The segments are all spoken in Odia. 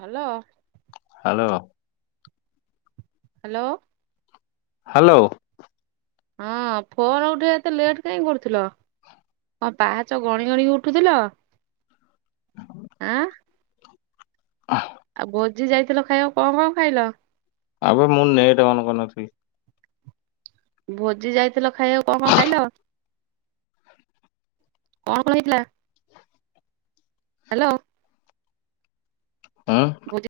ହ୍ୟାଲୋ। ହ୍ୟାଲୋ। ହ୍ୟାଲୋ। ହ୍ୟାଲୋ। ହଁ ଫୋନ ଉଠେଇବା ଏତେ ଲେଟ୍ କାହିଁ କରୁଥିଲ। ହଁ ପାହାଚ ଗଣି ଗଣି ଉଠୁଥିଲ ଆଁ। ଆଉ ଭୋଜି ଯାଇଥିଲ ଖାଇବା କଣ କଣ ଖାଇଲ? ଆବେ ମୁଁ ନେଟେ ଅନ୍ କରିନଥିଲି। ଭୋଜି ଯାଇଥିଲ ଖାଇବାକୁ କଣ କଣ ଖାଇଲ? କଣ କଣ ହେଇଥିଲା? ହ୍ୟାଲୋ। ଭୋଜି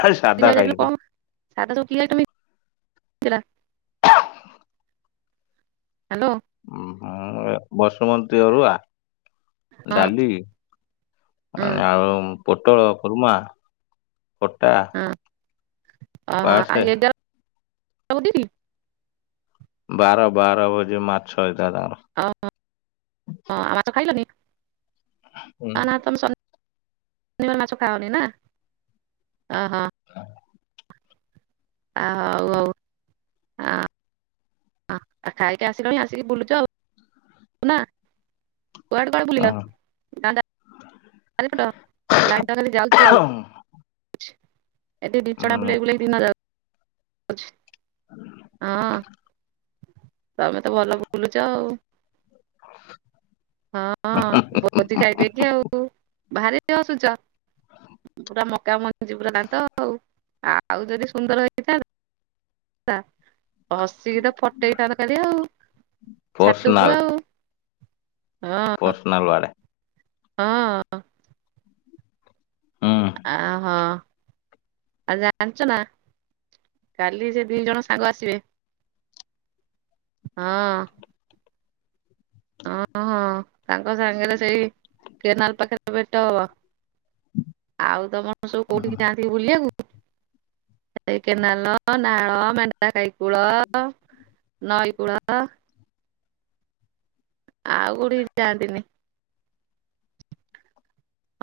ହୁଁ ସାଧା ଖାଇଲି ବା। ସାଦା ତ କି ଆଇଟମ ହେଇଥିଲା। ହ୍ୟାଲୋ ବସୁମତୀ ଅରୁଆ ହଁ ଡାଲି ହଁ ଆଉ ପୋଟଳ କୁରୁର୍ମା ଖଟା ଅ ଆ ପାସେ ଏଗି [unintelligible] ବାର ବାର ଭୋଜି ମାଛ [unintelligible] ଓ ଆ ମାଛ ଖାଇଲାନି ହୁଁ ଆ ନା ତମ ଶନି ମାଛ ଖାାଉନି ନା ଅହୋ। [unintelligible] ହ ହଉ ଆଉ ହ ଆଉ ଖାଇକି ଆସିଲଣି ଆସିକି ବୁଲୁଛ ଆଉ ନା। କୁଆଡେ କୁଆଡେ ବଲିଲ? [unintelligible] ଖାରପଟ ଲାଇନ ତ ଖାଲି ଯାଉଛି ଆଉ ଏତେ ଦି ଚା ବୁଲେ ଏୁ ଦିନ ଯାଉ ହଁ। ତମେ ତ ଭଲ ବୁଲୁଛ ଆଉ। ହଁ ବହୁଧି ଖାଇଦେକି ଆଉ। ଭାରି ହସୁଛ। ପୁରା ମକା ମଞ୍ଜି ପୂରା ଦାନ୍ତ ଆଉ ଆଉ ଯଦି ସୁନ୍ଦର ହେଇ [unintelligible] ହସିକି ତ ଫଟେଇ ଥାଆନ୍ତ ଖାଲି ଆଉ ଛାତୁକୁ ଆଉ। ହଁ ପର୍ସନାଲ୍ଳ ଆଡ଼େ। ହଁ। ହୁଁ। ଅହୋ ଆଉ ଜାଣିଛ ନା କାଲି ସେ ଦି ଜଣ ସାଙ୍ଗ ଆସିବେ ହଁ। ଓ ହଁ ତାଙ୍କ ସାଙ୍ଗରେ ସେଇ କେନାଲ ପାଖରେ ଭେଟ ହବ। ଆଉ ତମର ସବୁ କୋଉଠିକି ଯାଆନ୍ତି କି ବୁଲିବାକୁ। ସେ କେନାଲ ନାଳ ମେଣ୍ଣ୍ଡତାା କାଇ କୂଳ ନଇ କୁଳ ଆଉ କୋଉଠିିକି ଯହାନ୍ତିନି।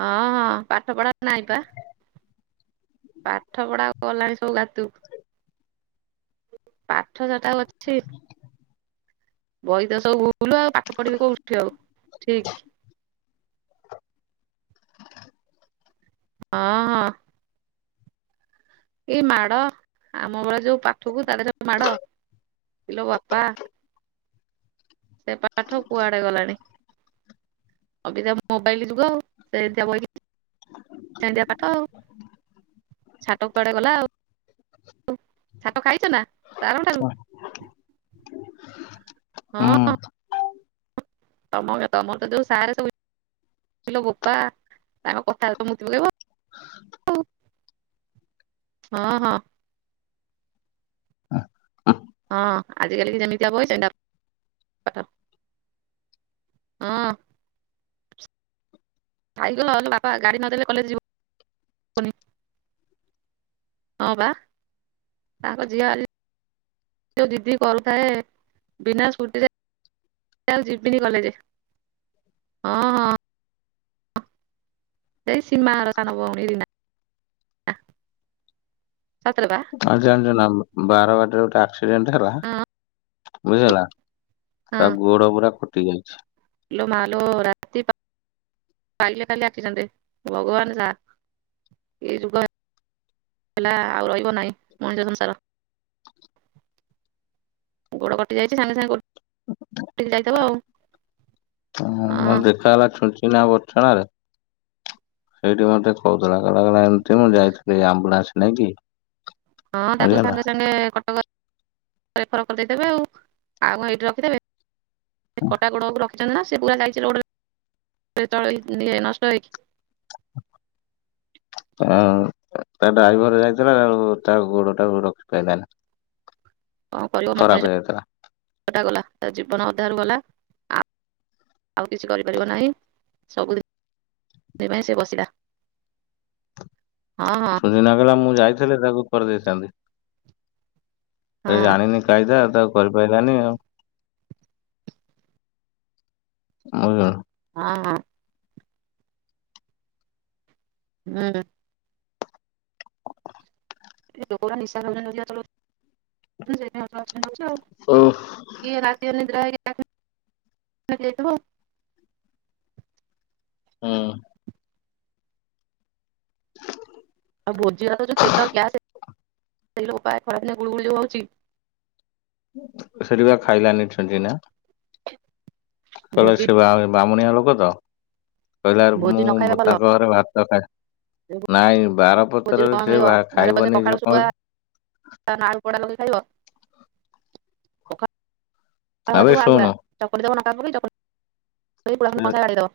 ହଁ, ହଁ ପାଠ ପଢା ନାଇଁ ପା। ପାଠ ପଢା ଗଲାଣି ସବୁ ଗାତକୁ। ପାଠ ସେଟା ଆଉ ଅଛି। ବହି ତ ସବୁ ଭୁଲୁ ଆଉ ପାଠ ପଢିବେ କୋଉଠି ଆଉ। ଠିକ [inaudible] ହଁ, ହଁ। ଏଇ ମାଡ ଆମ ବେଳେ ଯୋଉ ପାଠକୁ ତା ଦେହରେ ଯୋଉ ମାଡ। ଇଲୋ ବାପା। ସେ ପାଠ କୁଆଡେ ଗଲାଣି। ଅବିକା ମୋବାଇଲ୍ ଯୁଗ ଆଉ ସେମତିଆ ବହିକି ସେମତିଆ ପାଠ ଆଉ। ଛାଟ କୁଆଡେ ଗଲା ଆଉ। ଉ, ଛାଟ ଖାଇଚ ନା ସାର୍ ଙ୍କ ଠାରୁ? ହୁଁ ହଁ। ତୋମର ତୋମର ତ ଯୋଉ ସାର୍ ସବୁ ଇଲୋ ବୋପା ତାଙ୍କ କଥାରେ ତ ମୁତି ପକେଇବୁ ଆଉ। ହଁ, ହଁ। ହଁ ଆଜିକାଲି କି ଯେମିତିଆ ବହି ସେମିତିଆ ପାଠ। ହଁ। ସାଇକେଲ ହଁ ଲୋ ବାପା ଗାଡ଼ି ନଦେଲେ କଲେଜ୍ ଯିବ ବୁନି। ହଁ ବା ତାଙ୍କ ଝିଅ ଆଜି ଯୋଉ ଜିଦି କରୁଥାଏ ବିନା ସ୍କୁଟି ରେ ଯେ ଆଉ ଯିବିନି କଲେଜେ। ଅଁ, ହଁ। ସେଇ ସିମା ଘର ସାନ ଭଉଣୀ ରିନା। ଆଃ ଆଉ ଜାଣିଚୁ ନା ବାରବାଟୀ ରେ ଗୋଟେ ଆକ୍ସିଡେଣ୍ଟ ହେଲା, ହଁ ବୁଝିଲୁନା। ହଁ ତା ଗୋଡ଼ ପୁରା କଟି ଯାଇଛି। ଲୋ ମାଲୋ ରାତି ପା ପାଇଲେ ଖାଲି ଆକ୍ସିଡେଣ୍ଟ। ଭଗବାନ ସାହା, ଏଇ ଯୁଗ ହେ ହେଲା ଆଉ ରହିବ ନାଇଁ ମଣିଷ ସଂସାର। ଗୋଡ କଟି ଯାଇଚି ସାଙ୍ଗେ ସାଙ୍ଗେ କ ହଁ ମୋ ଦେଖା ହେଲା ଛୁଚ ହେଇ ନା ବଛଣା ରେ ସେଇଠି ମୋତେ କହୁଥୁଲା କ କହିଲା ଏମତି ମୁଁ ଯାଇଥିଲି ଆମ୍ବୁଲାନ୍ସ ନେଇକି। ହଁ ତାକୁ ବୁଝିହେଲା। ସାଙ୍ଗେ ସାଙ୍ଗେ କଟକ ରେଫର୍ କରିଦେଇଥିବେ ଆଉ ଆଉ କଣ ଏଇଠି ରଖିଥିବେ କଟା ଗୋଡକୁ ର ଚନ୍ତି ନା ସିଏ ପୁରା ଯାଇଚି ରୋଡ୍ ରେ ଏ ତଳେ ଇଏ ନଷ୍ଟ ହେଇକି? ଆଉ ତା ଡାଇଭର ଯାଇଥିଲା ତା ଗୁ ତା ଗୋଡ ଟା ରଖିପାଇଲ ନା। କଣ କରିବ ମଣିଷଟା ଗଲା ଜୀବନ ଅଧାରୁ ଗଲା। ଆ ଆଉ କିଛି କରିପାରିବ ନାହିଁ। ସବୁଦିନ ପାଇଁ ସେ ବସିଲା। ହଁ ହଁ ସୁଦିନା କହିଲା ମୁଁ ଯାଇଥିଲି ତାକୁ କରିଦେଇଥାନ୍ତି। ସେ ହଁ ଜାଣିନି କାଇଦା ତାକୁ କରିପାରିଲାନି ଆଉ। ଆଉ ଯାହାର ହଁ। ନା। ଏ ଲୋକ ଗୁର ନିଶା ଖାଉଚନ୍ତି [inaudible] [unintelligible] [unintelligible] ଆଉ କିଏ ଓଃ। ରାତି ଅନିଦ୍ରା ହେଇକି [inaudible] [unintelligible] ହଁ। ଆଉ ଭୋଜି ତ ପେଟ ଯୋଉ ଗ୍ୟାସ୍ ହେଇଛି। ଏଇଲୋ ଵୋପା ଖରା ଦିନେ ଯୋଉ ଗୁଳୁଗୁଳି ହଉଛି। ସେଇଠି ବା ଖାଇଲାନି ଚେଣ୍ଡିନା। କହିଲା ସେ ଭୋଜି ସିଏ ବା ବ୍ରାହ୍ମନିଆ ଲୋକ ତ। କହିଲାରୁ ଭୋଜି ନ ଖାଇବା ମୁଁ ଭଲ। ତାଙ୍କ ଘରେ ଭାତ ଖାଏ। ନାଇଁ ବାର ଭୋଜିରୁ ପତରରେ ସେ ବା ଖାଇବନି ଝିଅ କଣ ନାଳ କୋଡ଼ା ଲଗେଇ ଖାଇବ? ଆବେ ପଖାଳ ଭାତ କୁ ଆଳୁ ପୋଡ଼ା ଶୁଣୁ ଚକଟି ଦବ ଲଙ୍କା ପକେଇକି ଚକଟିକି ପଖାଳେ ସେ କଂସାଏ ବାଡ଼େଇ ଦେବ।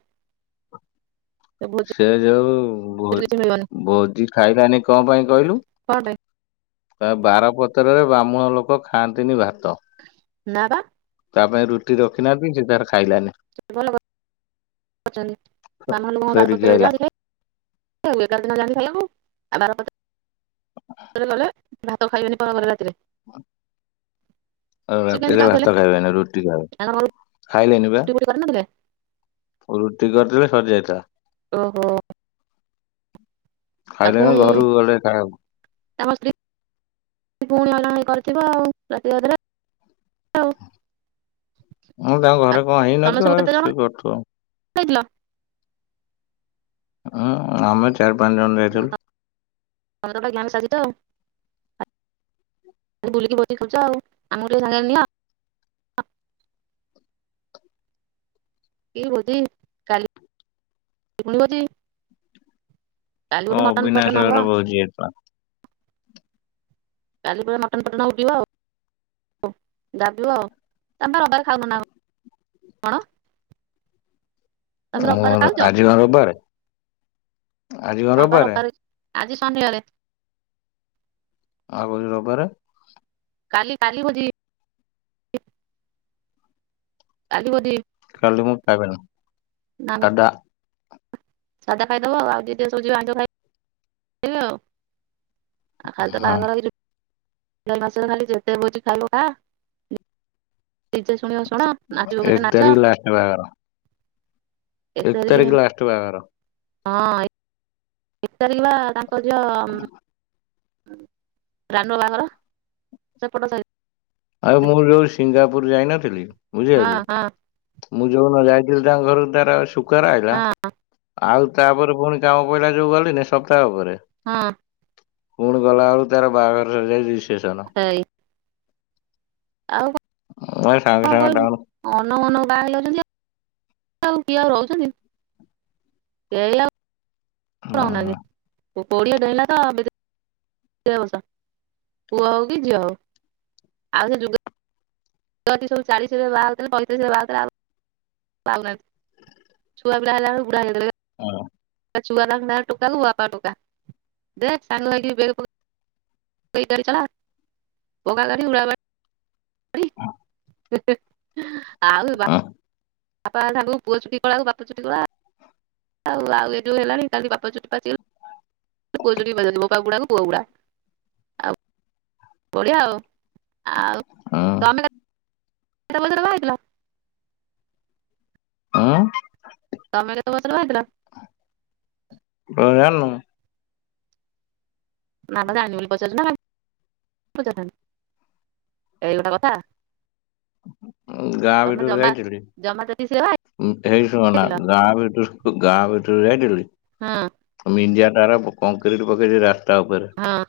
ସେ ଯୋଉ ଭୋ କିଛି ମିଳିବନି ଭୋଜି ଖାଇଲାନି କଣ ପାଇଁ କହିଲୁ? କଣ ପାଇଁ ବାରପତ୍ରରେ ବ୍ରାହ୍ମଣ ଲୋକ ଖାଆନ୍ତିନି ଭା ନା ବା। ତା ପାଇଁ ରୁଟି ରଖିନାହାନ୍ତି ସିଏ ତାର ଖାଇଲାନି [unintelligible] ବାମଲ ମ ଫେରିକି ବାରପତରେ ଆଇଲା ଜାଣିଥିଲେ ଏ ଏଗାର ଦିନ ଜାଣିଥିଲା ନା। ଆମର ଗଲେ ଭାତ ଖାଇବନି ପ ଗଲେ ରାତିରେ। ହଁ। ଆ ସେ କେମିତି ରାତିରେ ଯାଉଥିଲେ ଭାତ ଖାଇବେନି ରୁଟି ଖାଇବେ ତାଙ୍କର ଘରୁ ଖାଇଲେନି ବା। ରୁଟି ଫୁଟି କରିନଥିଲେ ରୁଟି କରିଥିଲେ ସରିଯାଇଥିଲା। ଓହୋ। ଖାଇଲେ ନା ଘରୁକୁ ଗଲେ ଖାଇବୁ ଆମ ସ୍ତ ପୁଣି ଅଣ କରିଥିବ ଆଉ ରାତିିଅଧରେ। ହଉ। ମୁଁ ତାଙ୍କ ଘରେ କଣ ହେଇନଥିବ ଆଉ ସିଏ କରୁଥିବ ଆଉ। କରିିଲ? ହୁଁ ଆମେ ଚାରି ପାଞ୍ଚ ଜଣ ତମେ ଯାଇଥିଲୁ। ଗ୍ୟାଙ୍ଗ ସାଜିଛ ତ ବୁଲିକି ଭୋଜି ଖାଉଛ ଆଉ ଆମକୁ ଟିକେ ଜଣେଇଲଣି? କି ଭୋଜି କାଲି ବି ଭୋଜି। ହଁ କାଲି ମଟନ୍ ଅବିନାଶ ଫଟନ ହବ। ଘର ଭୋଜି ହେଇଥିଲା କାଲି ପ ମଟନ ଫଟନ ହଉ ଥିବ ଆଉ। ଦବୁ ଆଉ ଆମେ ବା ରବିବାର ଖାଉନୁ ନା ଆଉ। କଣ? ତମେ ରବିବାରେ ମୋର ଖାଉଛ ଆଜି କଣ ରବିବାରେ? ଆଜି କଣ ହଁ ପା ରବିବାରେ? ଆଜି ଶନିବାରେ। ଆଉ କହୁଚୁ ରବିବାରେ। କାଲି କାଲି ଭୋଜି। କାଲି ଭୋଜି। କାଲି ମୁଁ ଖାଇବିନି ନା ନା ସାଧା। ସାଧା ଖାଇଦବ ଆଉ ଯିଏ ଯିଏ ସବୁ ଆଇଁଷ ଖାଇବେ। ଆତ ଖାଲି ହଁ ବାହାଘର ଭୋଜି। ଏ ମାସରେ ଖାଲି ଯେତେ ଭୋଜି ଖାଇବୁ ଖାଁ। ନିଜେ ଶୁଣିବ ଶୁଣ ନାଚିବ ଏକ କେତେ ନାଚ। ତାରିଖ ଲାଷ୍ଟ ବାହାଘର ଏକ ତାରିଖ ଲାଷ୍ଟ ବାହାଘର। ହଁ ଏ ତାରିଖ ବା ତାଙ୍କ ଝିଅ ରାନୁ ବାହାଘର ସେପଟ ସାହି। ଆଉ ମୁଁ ଯୋଉ ସିଙ୍ଗାପୁର ଯାଇନଥିଲି ହଁ ବୁଝିପାଇଲୁ। ହଁ ମୁଁ ଯୋଉ ଦିନ ଯାଇଥିଲି ତାଙ୍କ ଘରକୁ ତାର ଶୁଖାର ହେକା। ହଁ ଆଉ ତାପରେ ପୁଣି କାମ ପଇଲା ଯୋଉ ଗଲିଣିି ସପ୍ତାହ ଉପରେ। ହଁ। ପୁଣି ଗଲା ବେଳକୁ ତାର ବାହାଘର ସରିଜାଇଚି ତା ରିସେପ୍ସନ। ସେଇ ଆଉ। ମୁଁ ଏଇ ସାଙ୍ଗେ କଣ ସାଙ୍ଗେ କହିବୁ ଟାଉନ ହୁଁ ଅନଉ ଅନଉ ବାହାହେଲ ଝିଅ। ଉ କିଏ ଆଉ ରହୁଚନ୍ତି ଏଇ ଆଉ ନା କୋଡିଏ ଡେଇଁଲେ ତ [unintelligible] ପୁଅ ହଉ କି ଝିଅ ହଉ ଆଉ ସେ ଯୁଗ ଅଛି ସବୁ ଚାଳିଶ ବାହାଥିଲା ପଇତିରିଶ ବାହାଥିଲା ଆଉ ଆଉନାହାନ୍ତି ଛୁଆପିଲା ହେଲା ବେଳକୁ ବୁଢ଼ା ହେଇ [unintelligible] ହୁଁ ଛୁଆ [unintelligible] ଟୁକା କୁ ବାପା ଟୋକା ଦେଖ ସାଙ୍ଗ ହେଇକି ବେଲ [unintelligible] [unintelligible] ଆଉ ସେ ବାପ୍ ହୁଁ ବାପା [unintelligible] ପୁଅ ଚୁଟି କଳାକୁ ବାପା ଚୁଟି କଳା। ଆଉ ଆଉ ଏଇ ଯୋ ହେଲାନି କାଲି ବାପା ଚୁଟି ପାଚିଗଲା ପୁଅ ଚୁଟି ପାଚି ଯାଉଚି ବୋପା ବୁଡା ପୁଆ ବୁଡା ଆଉ ବଢିଆ ଆଉ। ଆଉ ହୁଁ ତମେ ଏ ମଝିରେ ବାହା ହୋଇଥିଲ? ହଁ। ତମେ କେତେ ବୟସରେ ବାହା ହେଇଥିଲ? କ ଜାନୁ ନାବପା ଜାଣିନି ବୋଲି ପଚାରୁଛିନା କାଇଁକି ପଚାରି ଥାଆନ୍ତି। ଏଇ ଗୋଟା କଥା। ଗାଁ ତମେ ଭିତରୁକୁ ଜମା ଯାଇଥିଲି। ଜମା ତେତିଶରେ ବାହା ହେଇ ଶୁନା ହେଇଥିଲ ଗାଁ ଭିତରୁ ଗାଁ ଭିତରୁ ଯାଇଥିଲି। ହଁ ମିଜିଆ ତାରା କଂଙ୍କକ୍ରିଟ ପକେଇଛି ରାସ୍ତା ଉପରେ ହଁ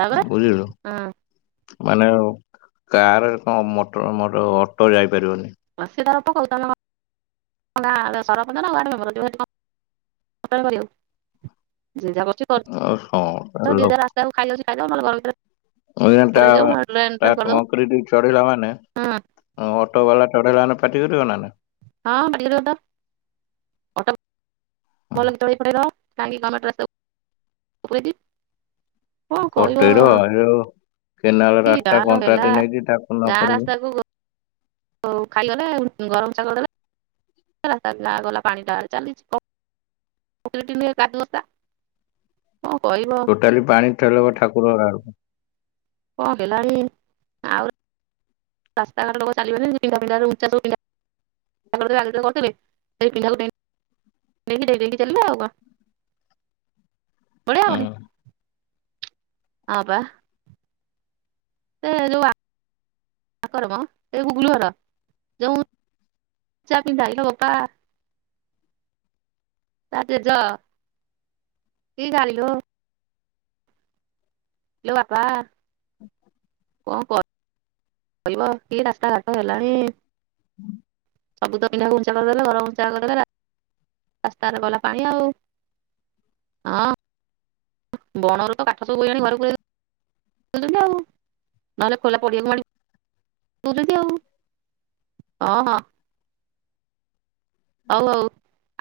ତାପରେ ବୁଝିଲୁ ହଁ। ମାନେ କାରରେ କଣ ମଟ ମଟ ଅଟୋ ଯାଇପାରିବନି। ହଁ ସିଏ ତାର ପକାଉ ତମେ କଣ ତାର ସରପଞ୍ଚ ନା ୱାର୍ଡ ମେମ୍ବର [unintelligible] [unintelligible] ଜି ଯା ଆଉ ହଁ କରଛି ଜି ଯା ରାସ୍ତାକୁ ଖାଇ ଯାଉଛି ଖାଇ ଘର ଭିତରେ ଐଅଟା ପୁରେଇ ଦଉ ନହେଲେ ଡ୍ରେନ୍ ତା ଫ୍ରେନ୍ କରିଦଉ ଟ୍ରଙ୍କରେ ଦେଇ ଚଢିଲ ମାନେ ହୁଁ ଅଟୋ ବାଲା ଚଢେଇଲାନେ ପାଟି କରିବ ନା। ହଁ ପାଟି କରିବ ତ [unintelligible] କାହିକିଁ [unintelligible] କଣ କହିବ? କଟେଇର ଏ କେନାଲ ଏ ଗାଁ ରାସ୍ତା ଲ ହେଲା କଣ୍ଟ୍ରାକ୍ଟ ନେଇଛି ତାକୁ ନ ଗାଁ କରିକି ରାସ୍ତାକୁ ହଉ ଖାଇଗଲେ ଗରମ ଶାଗଲା ତା ଗାଁ ଗଲା ପାଣି ଡା ଚାଲିଛି କ [unintelligible] ଟୋଟାଲି ପାଣି ଠେଲ ବା ଠାକୁର ଘର ଆଡୁ। ଙ୍କ ହେଲାଣି ଆଉ ରାସ୍ତାଘାଟ ଲୋକ ଚାଲିବେନି ସୁବିଧା ସୁଧ ଉଚ୍ଚା ସୁବିଧା [unintelligible] ନେଇକି ଦେଇ ଦେଇକି ଚାଲିଲେ ଆଉ ଙ୍କ ବଡେ ଆବନି ଆ ବା। ସେ ଯୋଉ ଆମର ମ ଏ ଗୁଗୁଲୁ ଘର ଯଉ [unintelligible] ତା ଜେଜ କି ଗାଳି ଲୋ। ଆଲୋ ବାପା ଙ୍କ ମ କହିବ କି ରାସ୍ତା ଘାଟ ହେଲାଣି। ହୁଁ। ସବୁ ତ ପିନ୍ଧା ଘଞ୍ଚା କରିଦେଲେ ଘରମ ଘଞ୍ଚା କରିଦେଲେ ରାସ୍ତାରେ ଗଲା ପାଣି ଆଉ। ହଁ। ବଣ ର ତ କାଠ ସବୁ ହେ ଆଣି ଘରକୁ [unintelligible] ଉ ନହେଲେ ଖୋଲା ପଡିିଆକୁ [unintelligible] ଆଉ ହଁ ହଁ। ହଉ ହଉ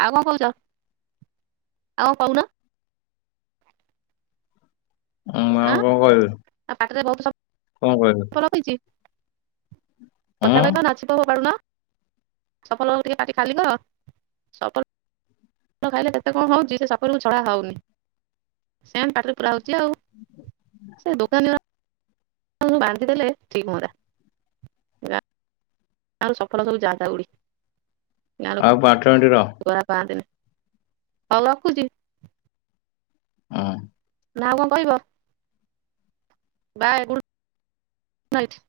ଆଉ କଣ କହୁଛ? ଆଉ କଉନ। ମୁଁ ଆଉ ଆଁ କଣ କହିବି। ଆଉ ବହୁତ ସବୁ କଣ କହିବି। ହୁଁ କଥା କହି ପାରୁନ [unintelligible] ଫୋପଡୁନ। ସପଲ ଟିକେ ପାଟି ଖାଲିବ। [unintelligible] ଫଳ ଖାଇଲେ କେତେ କଣ ହଉଛି ସେ ସଫଲକୁ ଛଡ଼ା ହଉନି ସେମିତି ପାଟିରେ ପୁରା ହଉଛି ଆଉ ସେ ଦୋକାନୀର ବାନ୍ଧି ଦେଲେ ଠିକ ହୁଅନ୍ତା ଗାଁରୁ ସଫଳ ସବୁ ଯାଆନ୍ତା ଉଡି ଆଉ ପାଞ୍ଚ ମିନିଟ ରହ। ଗାଁଲୁକ ଗୁରା ପାଆନ୍ତିନି ହଉ ରଖୁଛି। ହଁ। ନା ଆଉ କଣ କହିବ ବା [unintelligible]